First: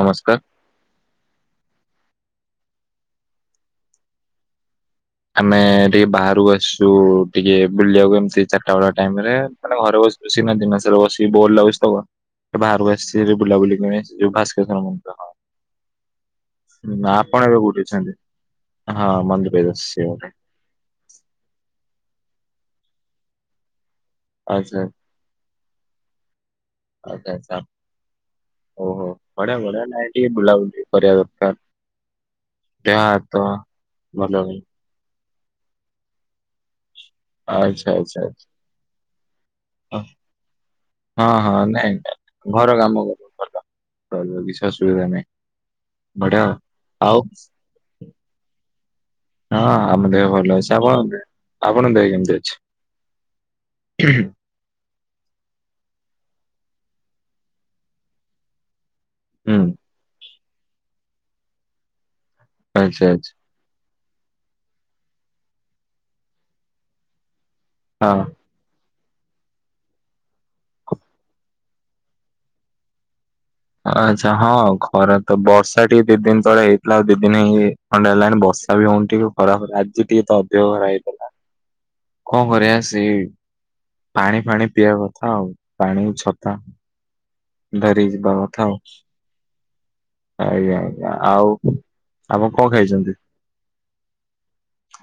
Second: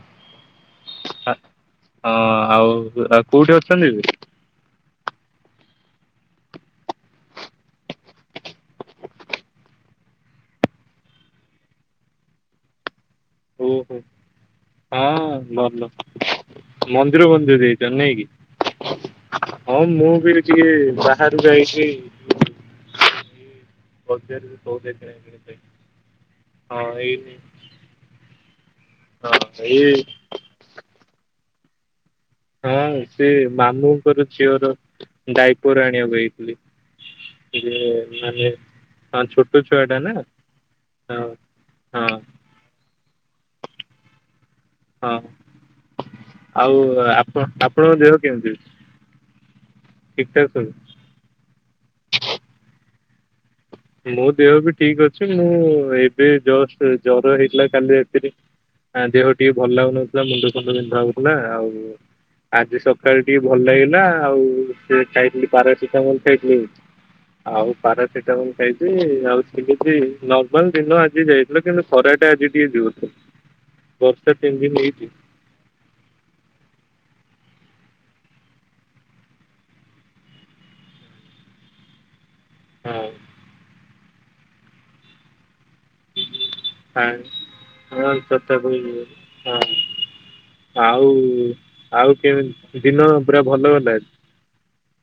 ନମସ୍କାର ହଁ ଆଉ ଆ କୋଉଠି ଅଛନ୍ତି? ଆମେ ଟିକେ ବାହାରକୁ ଆସିଛୁ ଟିକେ ବୁଲିବାକୁ ଏନତି ଚାରିଟା ବେଳ ଟାଇମରେ ମାନେ ଘରେ ବସି ବସିିନା ଦିନସାରା ବସି କି ବୋର୍ ଲାଗୁଛି ତ ବାହାରକୁ ଆସିଛି ରେ ଓହୋ ବୁଲାବୁଲି କଣ ଯଉ ଭାସ୍କରଶ୍ଵର ମନ୍ଦିର ହଁ ହ ଭଲ [unintelligible] ମନ୍ଦିର ଆପଣ ମନ୍ଦିର ଏବେ ଯାଇଛ ନାଇଁ କଉଠିଅଛନ୍ତି କି? ହଁ ମନ୍ଦିରରେ ହଁ ବସିଛି ମୁଁ ବି ଏବେ ଟିକେ ବାହାରୁକୁ ଆଇଛି ବଜାରରୁ ଆଚ୍ଛା ସଉଦା କିଣାକିଣି ପାଇଁ ହଁ ଆଚ୍ଛା ଏଇନେ ଆଚ୍ଛା ଓହୋ ବଢିଆ ବଢିଆ ଏଇ ନାଇ ଟିକେ ବୁଲାବୁଲି କରିବା ଦରକାର ହଁ ଦେହ ସେ ହାତ ମାମୁଁଙ୍କର ଭଲ ରହିବ। ଝିଅର ଡାଇପର ଆଣିବାକୁ ଯାଇଥିଲି ଆଚ୍ଛା ସିଏ ଆଚ୍ଛା ଆଚ୍ଛା ମାନେ ହ ଛୋଟ ଛୁଆଟା ନା ହଁ ହଁ ନାଇଁ ହଁ ନାଇଁ ଘର କାମ କର ଭଲ। ରହିବା କିଛିସୁବିଧା ହଁ ନାହିଁ ବଢିଆ ଆଉ ଆପଣଙ୍କ ଦେହ କେମିତି ଅଛି? ହଁ ଆମ ଦେହ ଠିକ ଠାକ ଭଲ ସବୁ? ଅଛି। ଆପଣଙ୍କ ଦେହ ଆପଣଙ୍କ ଦେହ କେମିତି ଅଛି? ମୋ ହୁଁ ଦେହ ବି ଠିକ ଅଛି, ମୁଁ ଏବେ ଜଷ୍ଟ ଜର ହେଇଥିଲା କାଲି ରାତିରେ ଆ ଦେହ ଟିକେ ଭଲ ଲାଗୁନଥିଲା ମୁଣ୍ଡ ଫୁଣ୍ଡ ବିନ୍ଧା ହଉଥିଲା। ଆଉ ଆଜି ଆଚ୍ଛା ସକାଳେ ଆଚ୍ଛା। ଟିକେ ଭଲ ଲାଗିଲା ଆଉ ସେ ଖାଇଥିଲି ପାରାସିଟାମଲ ଖାଇଥିଲି, ଆଉ ହଁ। ପାରାସିଟାମଲ ଖାଇଛି ଆଉ ଠିକ ଅଛି ନର୍ମାଲ ଦିନ ଆଜି ଯାଇଥିଲ। କିନ୍ତୁ ଖରାଟା ଆଜି ଟିକେ [unintelligible] [inaudible] ଆଚ୍ଛା ବର୍ଷା ତିନି ହଁ ଦିନ ହେଇଛି ଖରା ତ ବର୍ଷା ଟିକେ ଦି ଦିନ ତଳେ ହେଇଥିଲା, ଆଉ ଦି ଦିନ ହେଇ ଥଣ୍ଡା ହେଲାଣି ବର୍ଷା ବି ହ ଖରାପ ଆଜି ଟିକେ [unintelligible] ଖରା ହେଇଥିଲା। [inaudible] କଣ କରିବା ସେ ହଁ ପାଣି ଫାଣି ପିଇବା କଥା ଆଉ ପାଣି, ଛତା ପାଣି ଧରିକି ଯିବା କଥା ଆଉ। [unintelligible] ଆଜ୍ଞା ଆଉ ଆଜ୍ଞା ଆଉ ଆପଣ କଣ କେମତି ଦିନ ଖାଇଛନ୍ତି? ପୁରା ଭଲ ଗଲା।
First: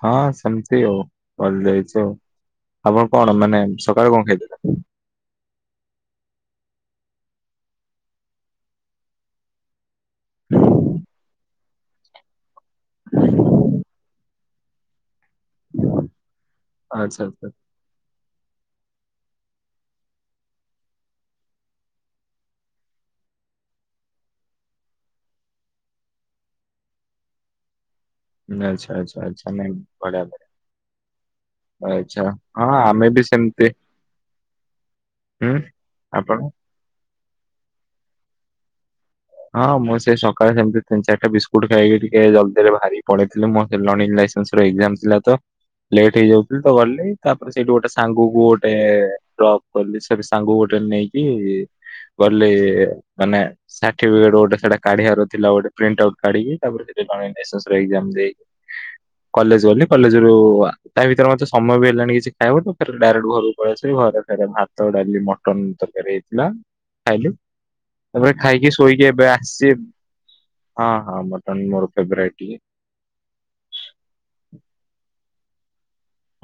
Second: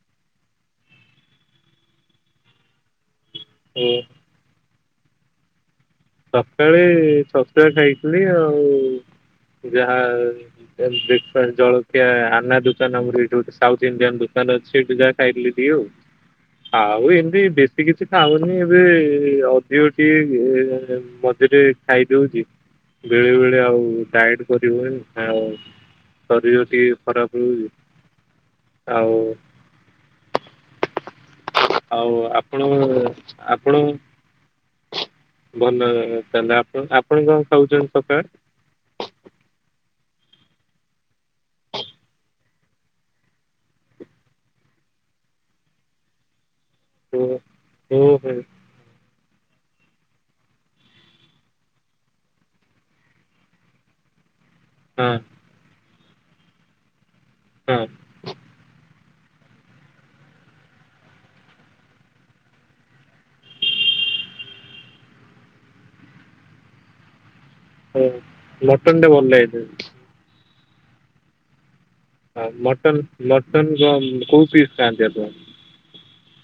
ହଁ ସେମିତି ଆଉ କରି ଯାଇଛି ଆଉ ଆପଣ କଣ ମାନେ ଓ ସକାଳେ କଣ ଖାଇଥିଲେ? ସକାଳେ ଛତୁଆ ଖାଇଥିଲି ଆଉ ଯାହା ବ୍ରେକ୍ଫାଷ୍ଟ ଜଳଖିଆ ଆନା ଦୋକାନ ଆମର ଏଇଠୁ ସାଉଥ ଇଣ୍ଡିଆନ ଦୋକାନ ଅଛି ସେଇଠୁ ଯାହା ଖାଇଥିଲି। ପିଇବୁ ଆଉ ଆଚ୍ଛା ଏମିତି ଆଚ୍ଛା ବେଶି କିଛି ଖାଉନି ଏବେ ଅଧିକ ଟିକେ ମଝିରେ ଖାଇଦଉ ବେଳେ ବେଳେ ଆଉ ଡାଏଟ କରିହୁଏନି ଆଉ। [unintelligible] ଦେହ ଟିକେ ଖରାପ ରହୁଛି। ଆଚ୍ଛା ଆଉ ଆଚ୍ଛା ଆଚ୍ଛା ଲାଇନ୍ ଖରାପ। ଆଉ ଆଚ୍ଛା ଆପଣ ହଁ ଆମେ ବି ଆପଣ ସେମିତି। ହୁଁ ଭଲ ତାହେଲେ ଆପଣ ଆପଣ କଣ ଖାଉଛନ୍ତି ସକାଳେ? ହଁ ମୁଁ ସେଇ ସକାଳେ ସେମିତି ତିନି, ଚାରିଟା ବିସ୍କୁଟ ଖାଇକି ଟିକେ ଜଲ୍ଦିରେ ବାହାରି ପଳେଇଥିଲି ମୁଁ ସେ [unintelligible] ଅନ୍ସ ଥିଲା ତ ଲେଟ୍ ହେଇଯାଉଥିଲା ତ ଗଲି ଓ ତାପରେ ସେଇଠି ଗୋଟେ ଓ ସାଙ୍ଗ କୁ ହୋ ଗୋଟେ ଡ୍ରପ କଲି ସେ ସାଙ୍ଗକୁ ଗୋଟେ ନେଇକି କଲି ମାନେ ଟିବିଏଡ ସେଟା ହଁ କାଢିବାର ଥିଲା ଗୋଟେ ପ୍ରିଣ୍ଟଆଉଟ କାଢିଲି। ତାପରେ ଟିକେ ଲିଙ୍ଗ ନେସେସ ର [unintelligible] କଲେଜ ଗଲି କଲେଜ ରୁ ତା ଭିତରେ ମତେ ସମୟ ବି ହେଲାନି କିଛି ଖାଇବାଊ ତ ଡାଇରେକ୍ଟ ଘରକୁ ଫେରି ଆସିଲି ଘରେ ସେ ଭାତ, ଡାଲି, ମଟନ ତରକାରୀ ହେଇଥିଲା। ଖାଇଲୁ ହଁ ତାପରେ ଖାଇକି ମଟନ ଟା ଶୋଇକି ଭଲ ଏବେ ଲାଗେ ଆସିଛି। ହଁ ହଁ ତମେ ମୋର ହଁ [unintelligible] ମଟନ୍ କ କୋଉ ପିସ ଖାଆନ୍ତି [unintelligible]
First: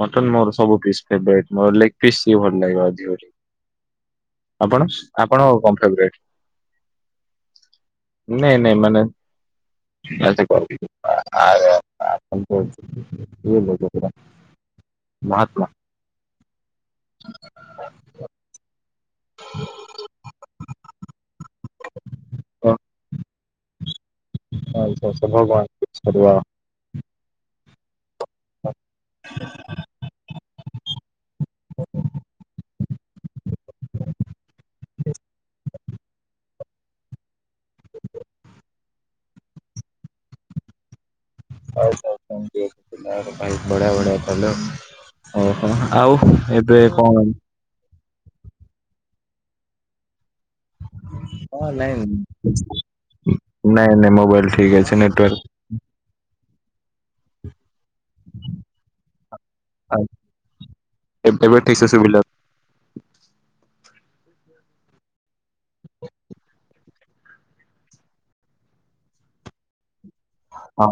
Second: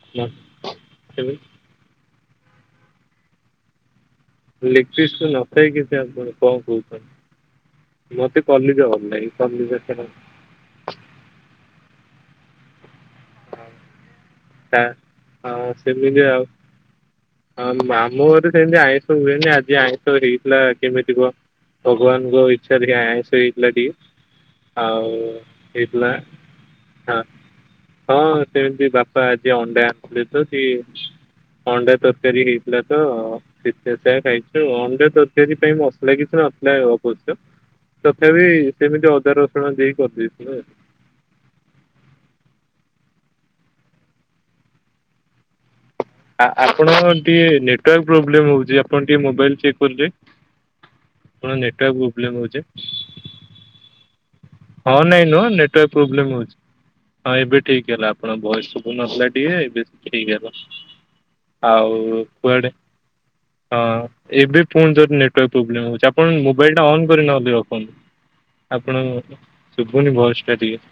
ମଟନ୍ ମୋର ସବୁ ପିସ୍ ଫେବରାଇଟ୍ ମୋର ଲେଗ ପିସ୍ ସିଏ ମୋର [unintelligible] ପିସ୍। ଲେଗ୍ ପିସ୍ ଆପଣ କଣ ନଥାଇକି [unintelligible] ଫେବରାଇଟ ଆପଣ କଣ କହୁଛନ୍ତି [inaudible] ମତେ ନାଇଁ ନାଇଁ କଲିଜା ମାନେ ଭଲ ଲାଗେ, କଲିଜା ସେ ଆଚ୍ଛା, [unintelligible] ହଁ ମହାତ୍ମା ସେମିତି ଆଉ ହଁ ମାମୁଁ ଘରେ ସେମିତି ଆ ହୁହେନି ଆଜି ଆଇଁଷ ହେଇଥିଲା କେମିତି କୁହ ଭଗବାନଙ୍କ ଓ, ଇଚ୍ଛା ଟିକେ ଆଇଁଷ ହେଇଥିଲା ଟିକେ। ଆଚ୍ଛା, ଆଉ ଆଚ୍ଛା, ଭଗବାନ ହେଇ ଥିଲା। ଆଚ୍ଛା, ହଁ ହଁ ସେମିତି ବାପା ଆଜି ଅଣ୍ଡା ଆମ୍ବଲେଟ୍ [unintelligible] ଅଣ୍ଡା ତରକାରୀ ହେଇଥିଲା ତ। ସେଇଠି ଯାହା ଖାଇଛୁ ଆଉ ଅଣ୍ଡା ତରକାରି ପାଇଁ ମସଲା କିଛି ନଥିଲା ଅବଶ୍ୟ ତଥାପି ସେମିତି ଅଦା ରସୁଣ ଦେଇକି କରିଦେଇ ଥିଲୁ ଆଉ। ହଉ ହଉାଇ ବଢ଼ିଆ ବଢିଆ ଖାଇଲ। [inaudible] ଓହୋ ଆଉ ଏବେ ଆପଣ କଣ? ଟିକେ ନେଟୱାର୍କ ପ୍ରୋବଲେମ୍ ହଉଛି ଆପଣ ଟିକେ ମୋବାଇଲ ଚେକ୍ କରନ୍ତେ। ଆପଣ ହଁ ନାଇଁ ନେଟୱାର୍ ପ୍ରୋବ୍ଲେମ ହଉଛ? ନାଇଁ ନାଇଁ ମୋବାଇଲ ଠିକ ଅଛି ହଁ ନାଇଁ ନୁହଁ ନେଟୱାର୍କ ନେଟୱାର୍କ ପ୍ରୋବ୍ଲେମ୍ ହଉଛି ହଁ ଏବେ ଠିକ ହେଲା। ଆପଣ ବୟସ ସୁବୁ ନଥିଲା ଟିକେ ବେଶ ଠିକ ହେଲା ଏବେ ଠିକ ସେ ଆଉ ଶୁଭିଲା କୁଆଡେ ହଁ ଏବେ ଫୁଣି ଥରେ ନେଟୱାର୍କ ପ୍ରୋବ୍ଲେମ ହଉଛି ଆପଣ ମୋବାଇଲ ଅନ୍କକରି ନହେଲେ ରଖନ୍ତୁ ଆପଣ ଶୁଭୁନି ଭ ସେ ଟିକେ ହଁ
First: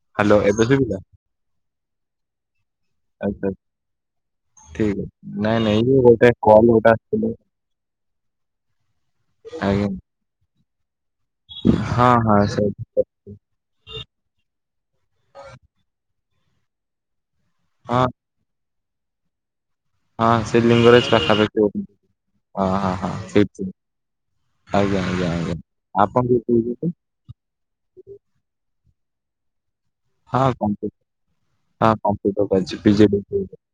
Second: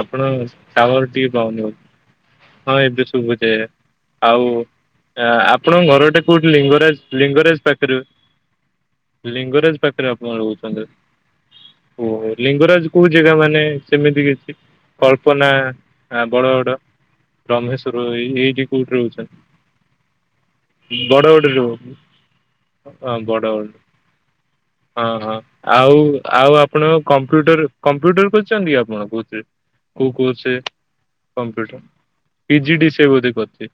ଆପଣ ହ୍ୟାଲୋ ଏବେ ଶୁଭିଲା ଟାୱାର ଟିକେ ପାଉନି ବୋଧେ ହଁ ଏବେ ଶୁଭୁଚି ଆଚ୍ଛା ଆଜ୍ଞା ଆଉ ଠିକ ଅଛି ନାଇଁ ନାଇଁ ଆପଣଙ୍କ ଇଏ ଘରଟା ଗୋଟେ କୋଉଠି କଲ ଗୋଟେ ଲିଙ୍ଗରାଜ ଆସିଥିଲା ଲିଙ୍ଗରାଜ ପାଖ ରେଲିଙ୍ଗରାଜ ଆଜ୍ଞା ପାଖରେ ଆପଣ ରହୁଛନ୍ତି ହଁ ଓହୋ ହଁ ସେଇ ଲିଙ୍ଗରାଜ କୋଉ ଜାଗା ମାନେ ସେମିତି କିଛି କଳ୍ପନା ଵର ଗଡ? ଡମ୍ୱେଶ୍ଵର ହଁ ଏଇଠି କୋଉଠି ରହୁଛନ୍ତି? ହଁ ସେ ଲିଙ୍ଗରାଜ ପାଖାପାଖି ବଡ଼ଗଡିରୁ ଗୋଟେ ରୁହନ୍ତି ହଁ ବଡଗଡ଼ ଆଜ୍ଞା ହଁ ଆଜ୍ଞା ହଁ ଆଜ୍ଞା ଆଉ ଆପଣ ବି ଆଉ କହୁଛନ୍ତି ଆପଣ କମ୍ପ୍ୟୁଟର କମ୍ପ୍ୟୁଟର କରିଛନ୍ତି କି ଆପଣ କଉଥିରେ କଉ ହଁ କୋର୍ସରେ କମ୍ପ୍ୟୁଟର କମ୍ପିୁଟର ହଁ କମ୍ପ୍ୟୁଟର କରିଛି ପିଜିି ଡି ସିଏ ବିଜେଡି ବୋଧେ ହଁ କରଛି।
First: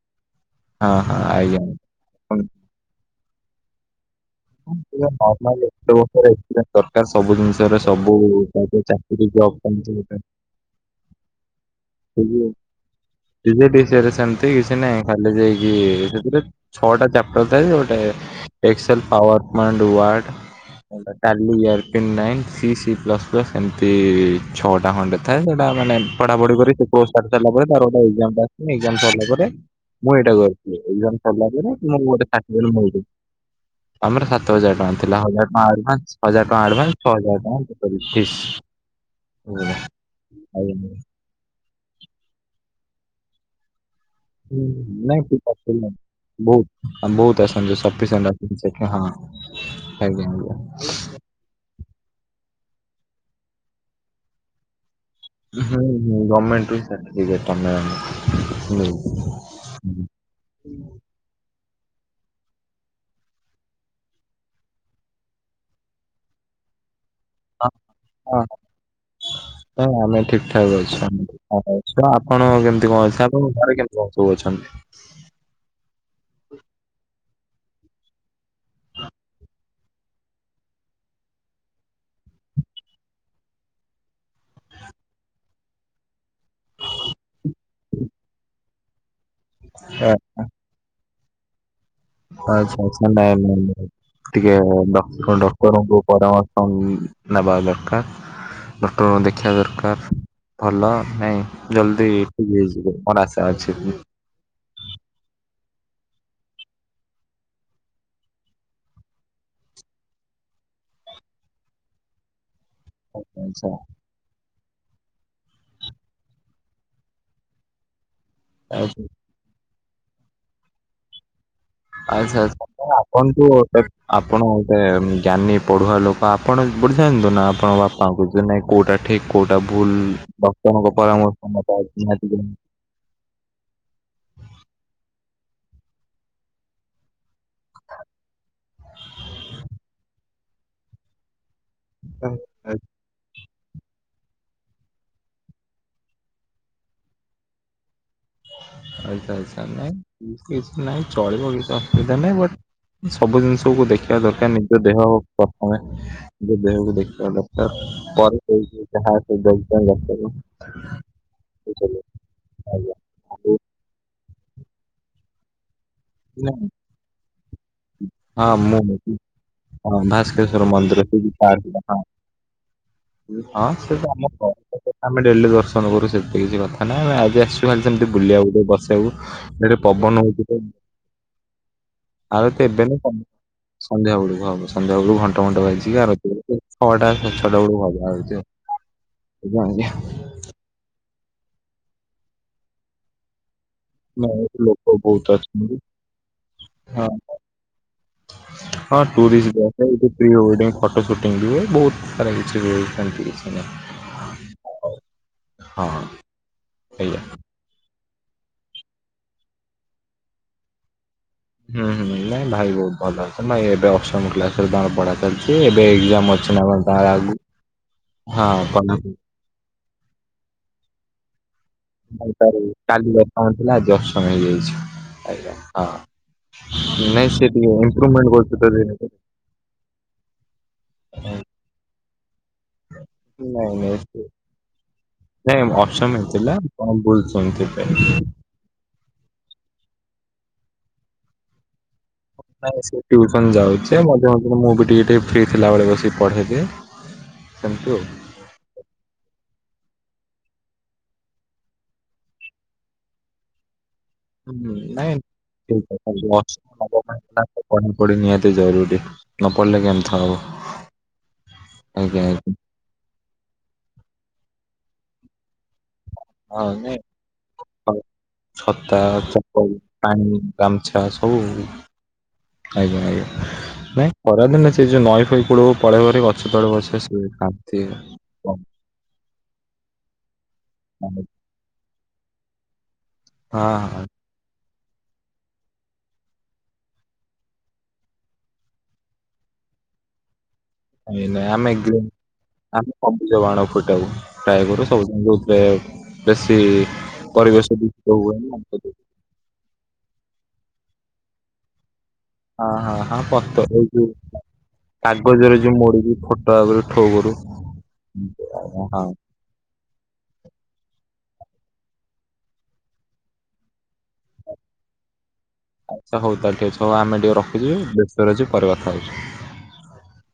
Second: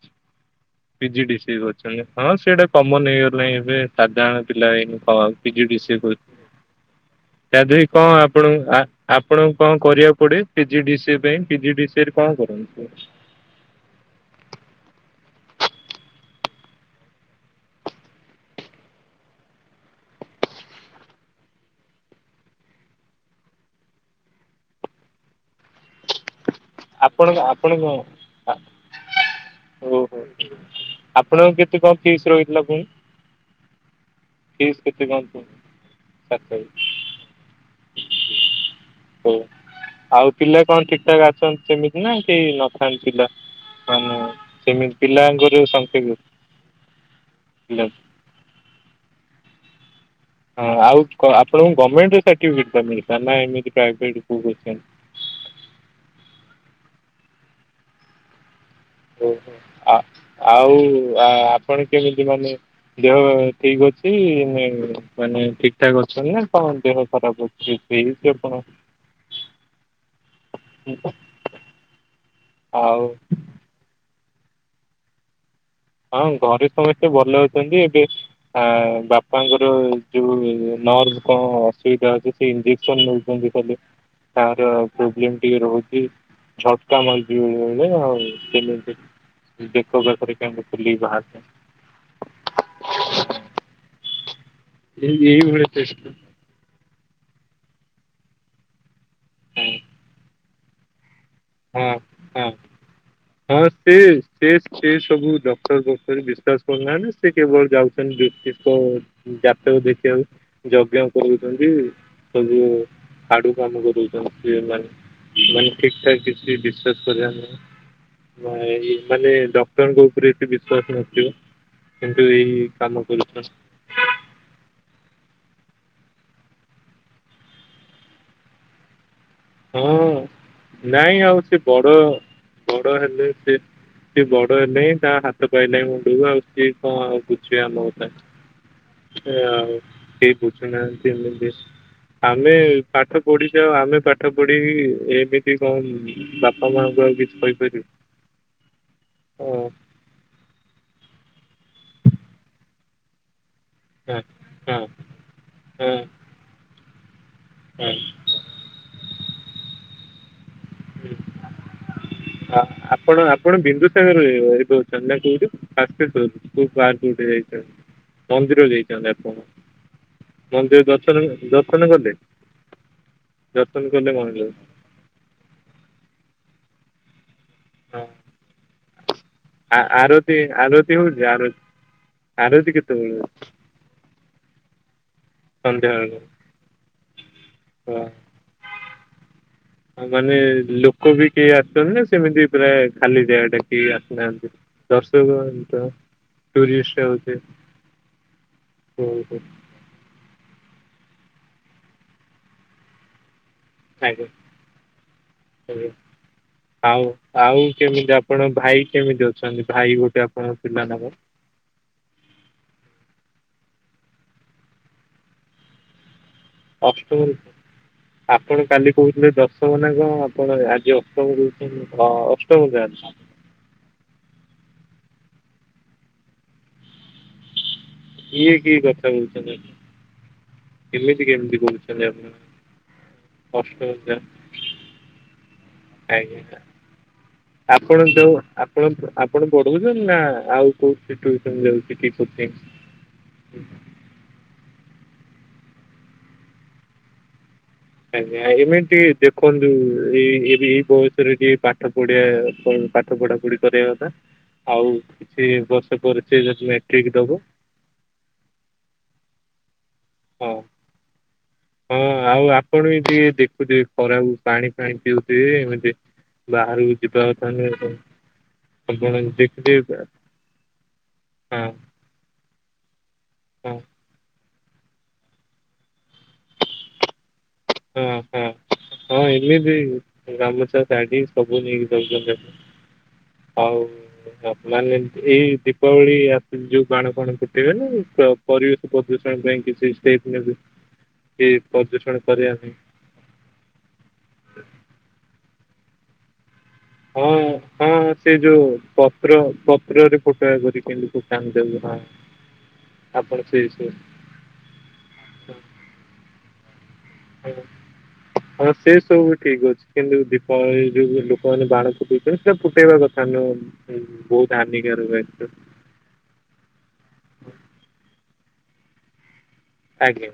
ହଁ ପଜିଡିସିଏ ଆଜ୍ଞା କରିଛନ୍ତି ହଁ ସେଟା କମନ ହେଇଗଲାଣିଁ ଏବେ ସାଧାରଣ ପିଲା ଏ କ ନର୍ମାଲ ପିଜି ଏତେ ଡିସିଏ କରି ବର୍ଷର ଏକ୍ସପିରିଏନ୍ସ ଦରକାର ସବୁ ଜିନିଷରେ [unintelligible] କଣ ସବୁ ଆପଣଙ୍କୁ ଚାକିରି ଆପଣଙ୍କୁ ଜବ୍ କଣ କରିବାକୁ ପାଇଁ ପଡେ ପିଜି ଡିସି ଏ ପାଇଁ ପିଜି ଡିସିରେ କଣ କରନ୍ତି? ପିଜି ଡିସିଏରେ ସେମତି କିଛି ନାଇଁ ଖାଲି ଯାଇକି ସେଥିରେ ଛଅଟା ଚାପ୍ଟର ଥାଏ ଗୋଟେ ଏକ୍ସଲ ପାୱାର ପଏଣ୍ଟ ୱ। ଡ଼ ଟାଲି ଇଅର ପିନ୍‌ନାଇ ସି ସି ପ୍ଲସ଼ ପ୍ଲସ୍‌ ଏମିତି ଛଅଟା ଖଣ୍ଡେ ଥାଏ ସେଟା ମାନେ ପଢାପଢି କରି ସେକୋର୍ସ ଆପଣ ସାରିଦେଲା ପରେ ଆପଣ ତା କଣ ଓହୋ ଗୋଟେ ଏକଜାମଟେ ଏଗଜାମ ସରିଲା ପରେ ମୁଁ ଏଇଟା କରିଥିଲି ଏଗଜାମ ସରିଲା ଆପଣଙ୍କ ପରେ କେତେ କଣ ମୁଁ ବି ଫିସ୍ ଗୋଟେ ରହିଥିଲା ସାଟିପିକେଟ ପୁଣି ମଗେଇ ଦେଇଥିଲି। [unintelligible] ଆମର ସାତ ହଜାର ଫିସ୍ ଟଙ୍କା କେତେ ଥିଲା କଣ ହଜାର ଟଙ୍କା ଆଡଭାନ୍ସ ସାତ ଛଅ ହଜାର ଟଙ୍କା [unintelligible] ଓ ବୁଝିଲେ? ଆଉ ପିଲା କଣ ଆଜ୍ଞା। ଠିକ ଠାକ ସବୁ ଅସନ୍ତି ସେମିତି ନା କେହି ନଥାନ୍ତି ପିଲା ମାନେ ହୁଁ ସେମିତି ନାଇଁ ପିଲା ପିଲାଙ୍କର ଥିଲେ ସଂଖ୍ୟା କେତେ? ବହୁତ ଆଁ ବହୁତ ଅସନ୍ତି ପିଲା ସଫିସେଣ୍ଟ [unintelligible] ହଁ ଆଜ୍ଞା। ହଁ ଆଉ ଆପଣଙ୍କୁ ଗମେଣ୍ଟ ସାଟିପିକେଟେ ଟା ମିଳଥାନ୍ତା ନା ଏମତି ପ୍ରାଇଭେଟ [unintelligible] ହୁଁ ହୁଁ ଗମଣ୍ଟ ରୁ ସାଠି ପିକେଟେଟା ଆମେ ଆଣୁ। ଓହୋ। ଆ ଆଉ ଆପଣ କେମିତି ମାନେ ଦେହ ଠିକ ଅଛି ମାନେ ଠିକ ଠାକ ଅଛନ୍ତି ନା କଣ ଦେହ ଖରାପ ଅଛିସେଇଛିପଣ ନାଇଁ ଆମେ ଠିକ ଠାକ୍ ଅଛୁ ତ ଆପଣ କେମିତି ଆଉ କଣ ଅଛୁ ଆପଣ ଘରେ କେମିତି କ ସବୁ ଅଛନ୍ତି? ହଁ ଘରେ ସମସ୍ତେ ଭଲ ଅଛନ୍ତି ଏବେ ଆ ବାପାଙ୍କର ଯୋଉ ନର୍ଭକଣ ଅସୁବିଧା ଅଛି ଇଞ୍ଜେକ୍ସନ ନେଉଛନ୍ତି ଖାଲି, ତାର ପ୍ରୋବ୍ଲେମ୍ ଟିକେ ରହୁଛି। ଝଟକା ମାରୁଛି ବେଳେବେଳେ ଆଉ ସେମିତି ବେକ ଆ ପାଖରେ କେମିତି ଫୁଲିକି ବାହାରିଛି। ଆଛା ଆଛା ନାଇଁ ନାଇଁ ନାଇଁ ନାଇଁ ଟିକେ ଡକ୍ ଏଇ ଏଇଭଳି ଟେଷ୍ଟ ଡକ୍ଟରଙ୍କୁ ପରାମ ଆଉ ନେବା ଦରକାର, ଡକ୍ଟରଙ୍କୁ ଦେଖେଇବା ହଁ ଦରକାର। ଭଲ ନାଇଁ, ହଁ ଜଲଦି ହଁ ଠିକ୍ ହେଇଯିବେ, ମୋର ଆଶା ହଁ ଅଛି। ସେ ସେ ସେ ସବୁ ଡକ୍ଟର ଫକ୍ଟର ବିଶ୍ଵାସ କରୁନାହାନ୍ତି, ସେ କେବଳ ଯାଉଛନ୍ତି ଜ୍ୟୋତିଷ ଜାତକ ଦେଖିବାକୁ ଯଜ୍ଞ କରୁଛନ୍ତି ସେ ଯୋଉ ହାଡୁ ଆଚ୍ଛା କାମ କରଉଛନ୍ତି ସେମାନେ, ମାନେ ଠିକ ଠାକ କିଛି କି ବିଶ୍ବାସ କରିବାର ନାହିଁ, ମା ଆଚ୍ଛା ମାନେ ଡା ଲୋକଙ୍କ ଉପରେ ଏତେ ବିଶ୍ଵାସ ରଖିବା ଆଚ୍ଛା ଆଚ୍ଛା ଆପଣ ଆପଣଙ୍କୁ କ ଆପଣ ଗୋଟେ ଜ୍ଞାନୀ ପଢୁଆ ଲୋକ, ଆପଣ ବୁଝାନ୍ତୁ ନା ଆପଣ ବାପାଙ୍କୁ। ଯେ ନାଇଁ କୋଉଟା ଠିକ୍ କୋଉଟା ଭୁଲ, ହଁ ଡକ୍ଟରଙ୍କ ନାଇଁ କଥାରେ ଆମେ ଆଉ ସେ ଆମେ ତ ବଡ ନିହାତି ଯିବୁ। ବଡ ହେଲେ ସେ ସେ ବଡ ହେଲେ, ତା ହାତ ପାଇଲେ ମୁଣ୍ଡକୁ, ଆଉ ସିଏ କଣ ଆଉ ବୁଝିବେ ଆମ କଥା। ହେ ଆଉ କେହି ବୁଝୁନାହାନ୍ତି ଏମିତି, ଆମେ ପାଠ ପୋଡ଼ିଯାଅ ଆମେ ପାଠ ପଢି ଏମିତି କଣ ବାପା ମାଙ୍କୁ ଆଉ କିଛି କହିପାରିବୁ? ଆଛା ହଁ ଆଚ୍ଛା ହଁ ନାଇଁ କିଛି ନାଇଁ, ଚଳିବ, କିଛି ଅସୁବିଧା ନାହିଁ ବଟ୍ ସବୁ ଜିନିଷକୁ ଦେଖିବା ଦରକାର, ନିଜ ହଁ ଦେହ ପ୍ରଥମେ ନିଜ ଦେହକୁ ଦେଖିବା ଦରକାର। ହୁଁ। ପରେ ଦେଇଛି ଯାହା, [unintelligible] ବୁଝିଲେ? ଆ ଆପଣ ଆପଣ ବିନ୍ଦୁସାଗର ଆଡେ ରହୁଛନ୍ତି ନା କୋଉଠି? ସାସ୍କ୍ରିତ ଟୁଲ, କୋଉ ପାର୍କ ଗୋଟେ ଯାଇଛନ୍ତି, ଆଉ- ହଁ ମନ୍ଦିର ମୁଁ ଯାଇଛନ୍ତି ଆପଣ। ହଁ ଭାସ୍କେରଶ୍ଵର ମନ୍ଦିର, ଦର୍ଶନ ସେଠି ପାର୍କ ଥିଲା ଦର୍ଶନ ହଁ, କଲେ ହଁ ଦର୍ଶନ ସେଟା କଲେ ଆମ ମନ୍ଦିର ପାର୍କ। ଆମେ ଡେଲି ଦର୍ଶନ କରୁ, ସେମିତି କିଛି କଥା ନାହିଁ, ଆମେ ଆଜି ଆସିଛୁ। ତୁ ଖାଲି ହଁ ସେମିତି ବୁଲିବାକୁ ଗୋଟେ ବସିବାକୁ, ଏଠି ପବନ ହଉଛି ତ। କେଉଁ ଯାର ଆଳତି ଏବେ ନା କଣ, ସନ୍ଧ୍ୟା ବେଳକୁ ହବ। ସନ୍ଧ୍ୟା ବେଳୁ ଘଣ୍ଟ ଘଣ୍ଟ ବାଜିକି ସନ୍ଧ୍ୟାବେଳେ ଆରତୀ ହଉଛି। ଛଅଟା, ସାଢ଼େ ଛଅଟା ବେଳକୁ ହଁ ହବ ଆଳତି। ଆଜ୍ଞା ଆଜ୍ଞା। ମାନେ ଲୋକ ବି କେହି ଆସୁଛନ୍ତି ନା ସେମିତି ପୁରା ଖାଲି ଜାଗାଟା? କେହି ନାଇଁ, ଆସିନାହାନ୍ତି। ଏଠି ଲୋକ ବହୁତ ଦର୍ଶକ ଏ ଅଛନ୍ତି ତ ହଁ ଟୁରିଷ୍ଟ ହଉଛି। ହଁ ଓହୋ ଟୁରିଷ୍ଟ ବା। ନା ଏଠି ପ୍ରି ୱେଡିଂ ଫଟୋ ସୁଟିଂ ବି ହୁଏ। ବହୁତ ସାରା କିଛି। [unintelligible] ଆଜ୍ଞା, ଆଜ୍ଞା। ହଁ ଆଉ ଏଇଆ। ଆଉ କେମିତି ଆ ପଣ ଭାଇ କେମିତି ଅଛନ୍ତି, ଭାଇ ଗୋଟେ ଆପଣଙ୍କ ଥିଲା ନା କଣ? ହୁଁ ହୁଁ ନାଇଁ ଭାଇ ବହୁତ ଭଲ ଅଛନ୍ତି। ନାହିଁ ଏବେ ଅଷ୍ଟମ କ୍ଲାସରେ ତାଙ୍କର ପଢା ଚାଲିଛି। ଏବେ ଏକ୍ଜାମ୍ ଅ ଅଷ୍ଟମରେ, ହଁ ଆପଣ କାଲି ପଢା କହୁଥିଲେ ଦଶ ମ ନା କଣ, ଆପଣ ଆଜି ଅଷ୍ଟମ କହୁଛନ୍ତି। ତ ଅଷ୍ଟମ କ୍ଲାସ୍? ହ ଥିଲା, ଆଜି ଅଷ୍ଟମ ହେଇଯାଇଛି। ଆଜ୍ଞା। ହଁ, ନାଇଁ ସେ ଟିକେ ଇମ୍ପ୍ରୁବମେଣ୍ଟ ଇଏ କରୁଛି ତ କି ଧୀରେ କଥା ଧୀରେ। କହୁଛନ୍ତି ଏମିତି କେମିତି କହୁଛନ୍ତି ଆପଣ? ନାଇଁ ଅଷ୍ଟମ ନାଇଁ ଯା ସେ, ନାଇଁ ଅଷ୍ଟମ ହିଁ ଥିଲା। ଆଜ୍ଞା। କଣ ବୁଲ ସେଇଥି ଆପଣ ପାଇଁ ଯୋଉ ଆପଣ ଆପଣ ପଢଉଛନ୍ତି ନା ଆଉ କୋଉଠି ଟିଉସନ ଯାଉଛି କି? କୋଚିଂ? ନାଇ ସେ ଟ୍ୟୁସନ୍ ଯାଉଛି ମଝିରେ ମଝିରେ ମୁଁ ବି ଟିକେ ଟିକିେ ଫ୍ରି ଥିଲାବେଳେ ବସିକି ପଢ଼େଇଦିଏ ସେମିତି ଆଉ ଆଜ୍ଞା ଏମିତି ଦେଖନ୍ତୁ ଏଇ ଏବି ଏଇ ବୟସରେ ଟିକେ ପାଠ ପଢିଆ ପଇଁ ପାଠ ପଢା ପଢି କରିବା କଥା ହୁଁ ଆଉ ନାଇଁ କିଛି ଠିକ୍ ବର୍ଷ କଥା ପରେ ସେ ଅଷ୍ଟମ ଯଦି ନବମ ମେଟ୍ରିକ ଦବ। ହେଲା ତ ପଢାପଢି ନିହାତି ଜରୁରୀ ନ ପଢ଼ିଲେ କେମତି ହଁ ହଁ ଆଜ୍ଞା ଆଉ ଆଜ୍ଞା ଆପ ଆପଣ ବି ଟିକେ ଦେଖୁଥିବେ ଖରାକୁ ପାଣି ଫାଣି ପିଉଥିବେ ଏମିତି ହଁ ବାହାରକୁ ନାଇଁ ଯିବା କଥା ନୁହେଁ। ଛତା, ଆପଣ ଚପଲ, ଦେଖିଥିବେ ପାଣି, ଗାମଛା ସବୁ ହଁ ଆଜ୍ଞା ଆଜ୍ଞା ହଁ ନାଇଁ ଖରାଦିନ ସେ ଯୋଉ ନଈ ଫଇ କୂଳକୁ ପଳେଇ ହେରି ଗଛ ତଳେ ବସିବ ସେ ହଁ ହଁ ହଁ ଏମିତି ଗାମୁଛା ଶାଢୀ ହଁ ସବୁ। ସବୁ ନେଇକି ଯାଉଛନ୍ତି ଆଉ ମାନେ ଏଇ ଦୀପାବଳି ଆସୁଚି ଯୋଉ ବାଣ ଫାଣ ଫୁଟିଇବେ ନା ପ୍ର ପରିବେଶ ପ୍ରଦୂଷଣ ପାଇଁ କିଛି ଷ୍ଟେପ ନେବେ। ଏ ନାଇଁ ଆମେ ପ୍ରଦୂଷଣ କରିବା ଗ୍ଲୋବ ପାଇଁ ସବୁଜ ବାଣ ଫୁଟାଉ ଟ୍ରାଏ କରୁ ସବୁ [inaudible] ବେଶୀ ହଁ ପରିବେଶ ହଁ ଦୂଷିତ ସେ ହୁଏନି ଯୋଉ ହଁ ପପ ପତ୍ର ପତ୍ରରେ ଫୋଟକା କରି କେମିତି ଫୁଟାନ୍ତି ତାକୁ ହଁ। ହଁ ହଁ ହଁ ଆପଣ ସେ ପତ୍ର ଏଇ ସେ ଯୋଉ କାଗଜରେ ଯୋଉ ମୋଡିିକ ଫୋଟୋକା କରୁ ଠୋ କରୁ। ହ ହଁ ସେ ସବୁ ଠିକ୍ ଅଛି, କିନ୍ତୁ ଦୀପାବଳି ଯୋଉ ଲୋକମାନେ ବାଣ ଫୁଟେଇଛନ୍ତି। ସେଇଟା ଫୁଟେଇବା କଥା ନୁହଁ। ହୁଁ ବହୁତ୍ ହାନିକାରକ ଏର ସବୁ ଆଚ୍ଛା ହଉ ତାହେଲେ ଠିକ ଅଛି। ହଉ ଆମେଟିକେ ରଖୁଛୁ ବ୍ୟସ୍ତରେ ଅଛୁ ପରେ କଥା ହଉଚୁ। ଆଜ୍ଞା।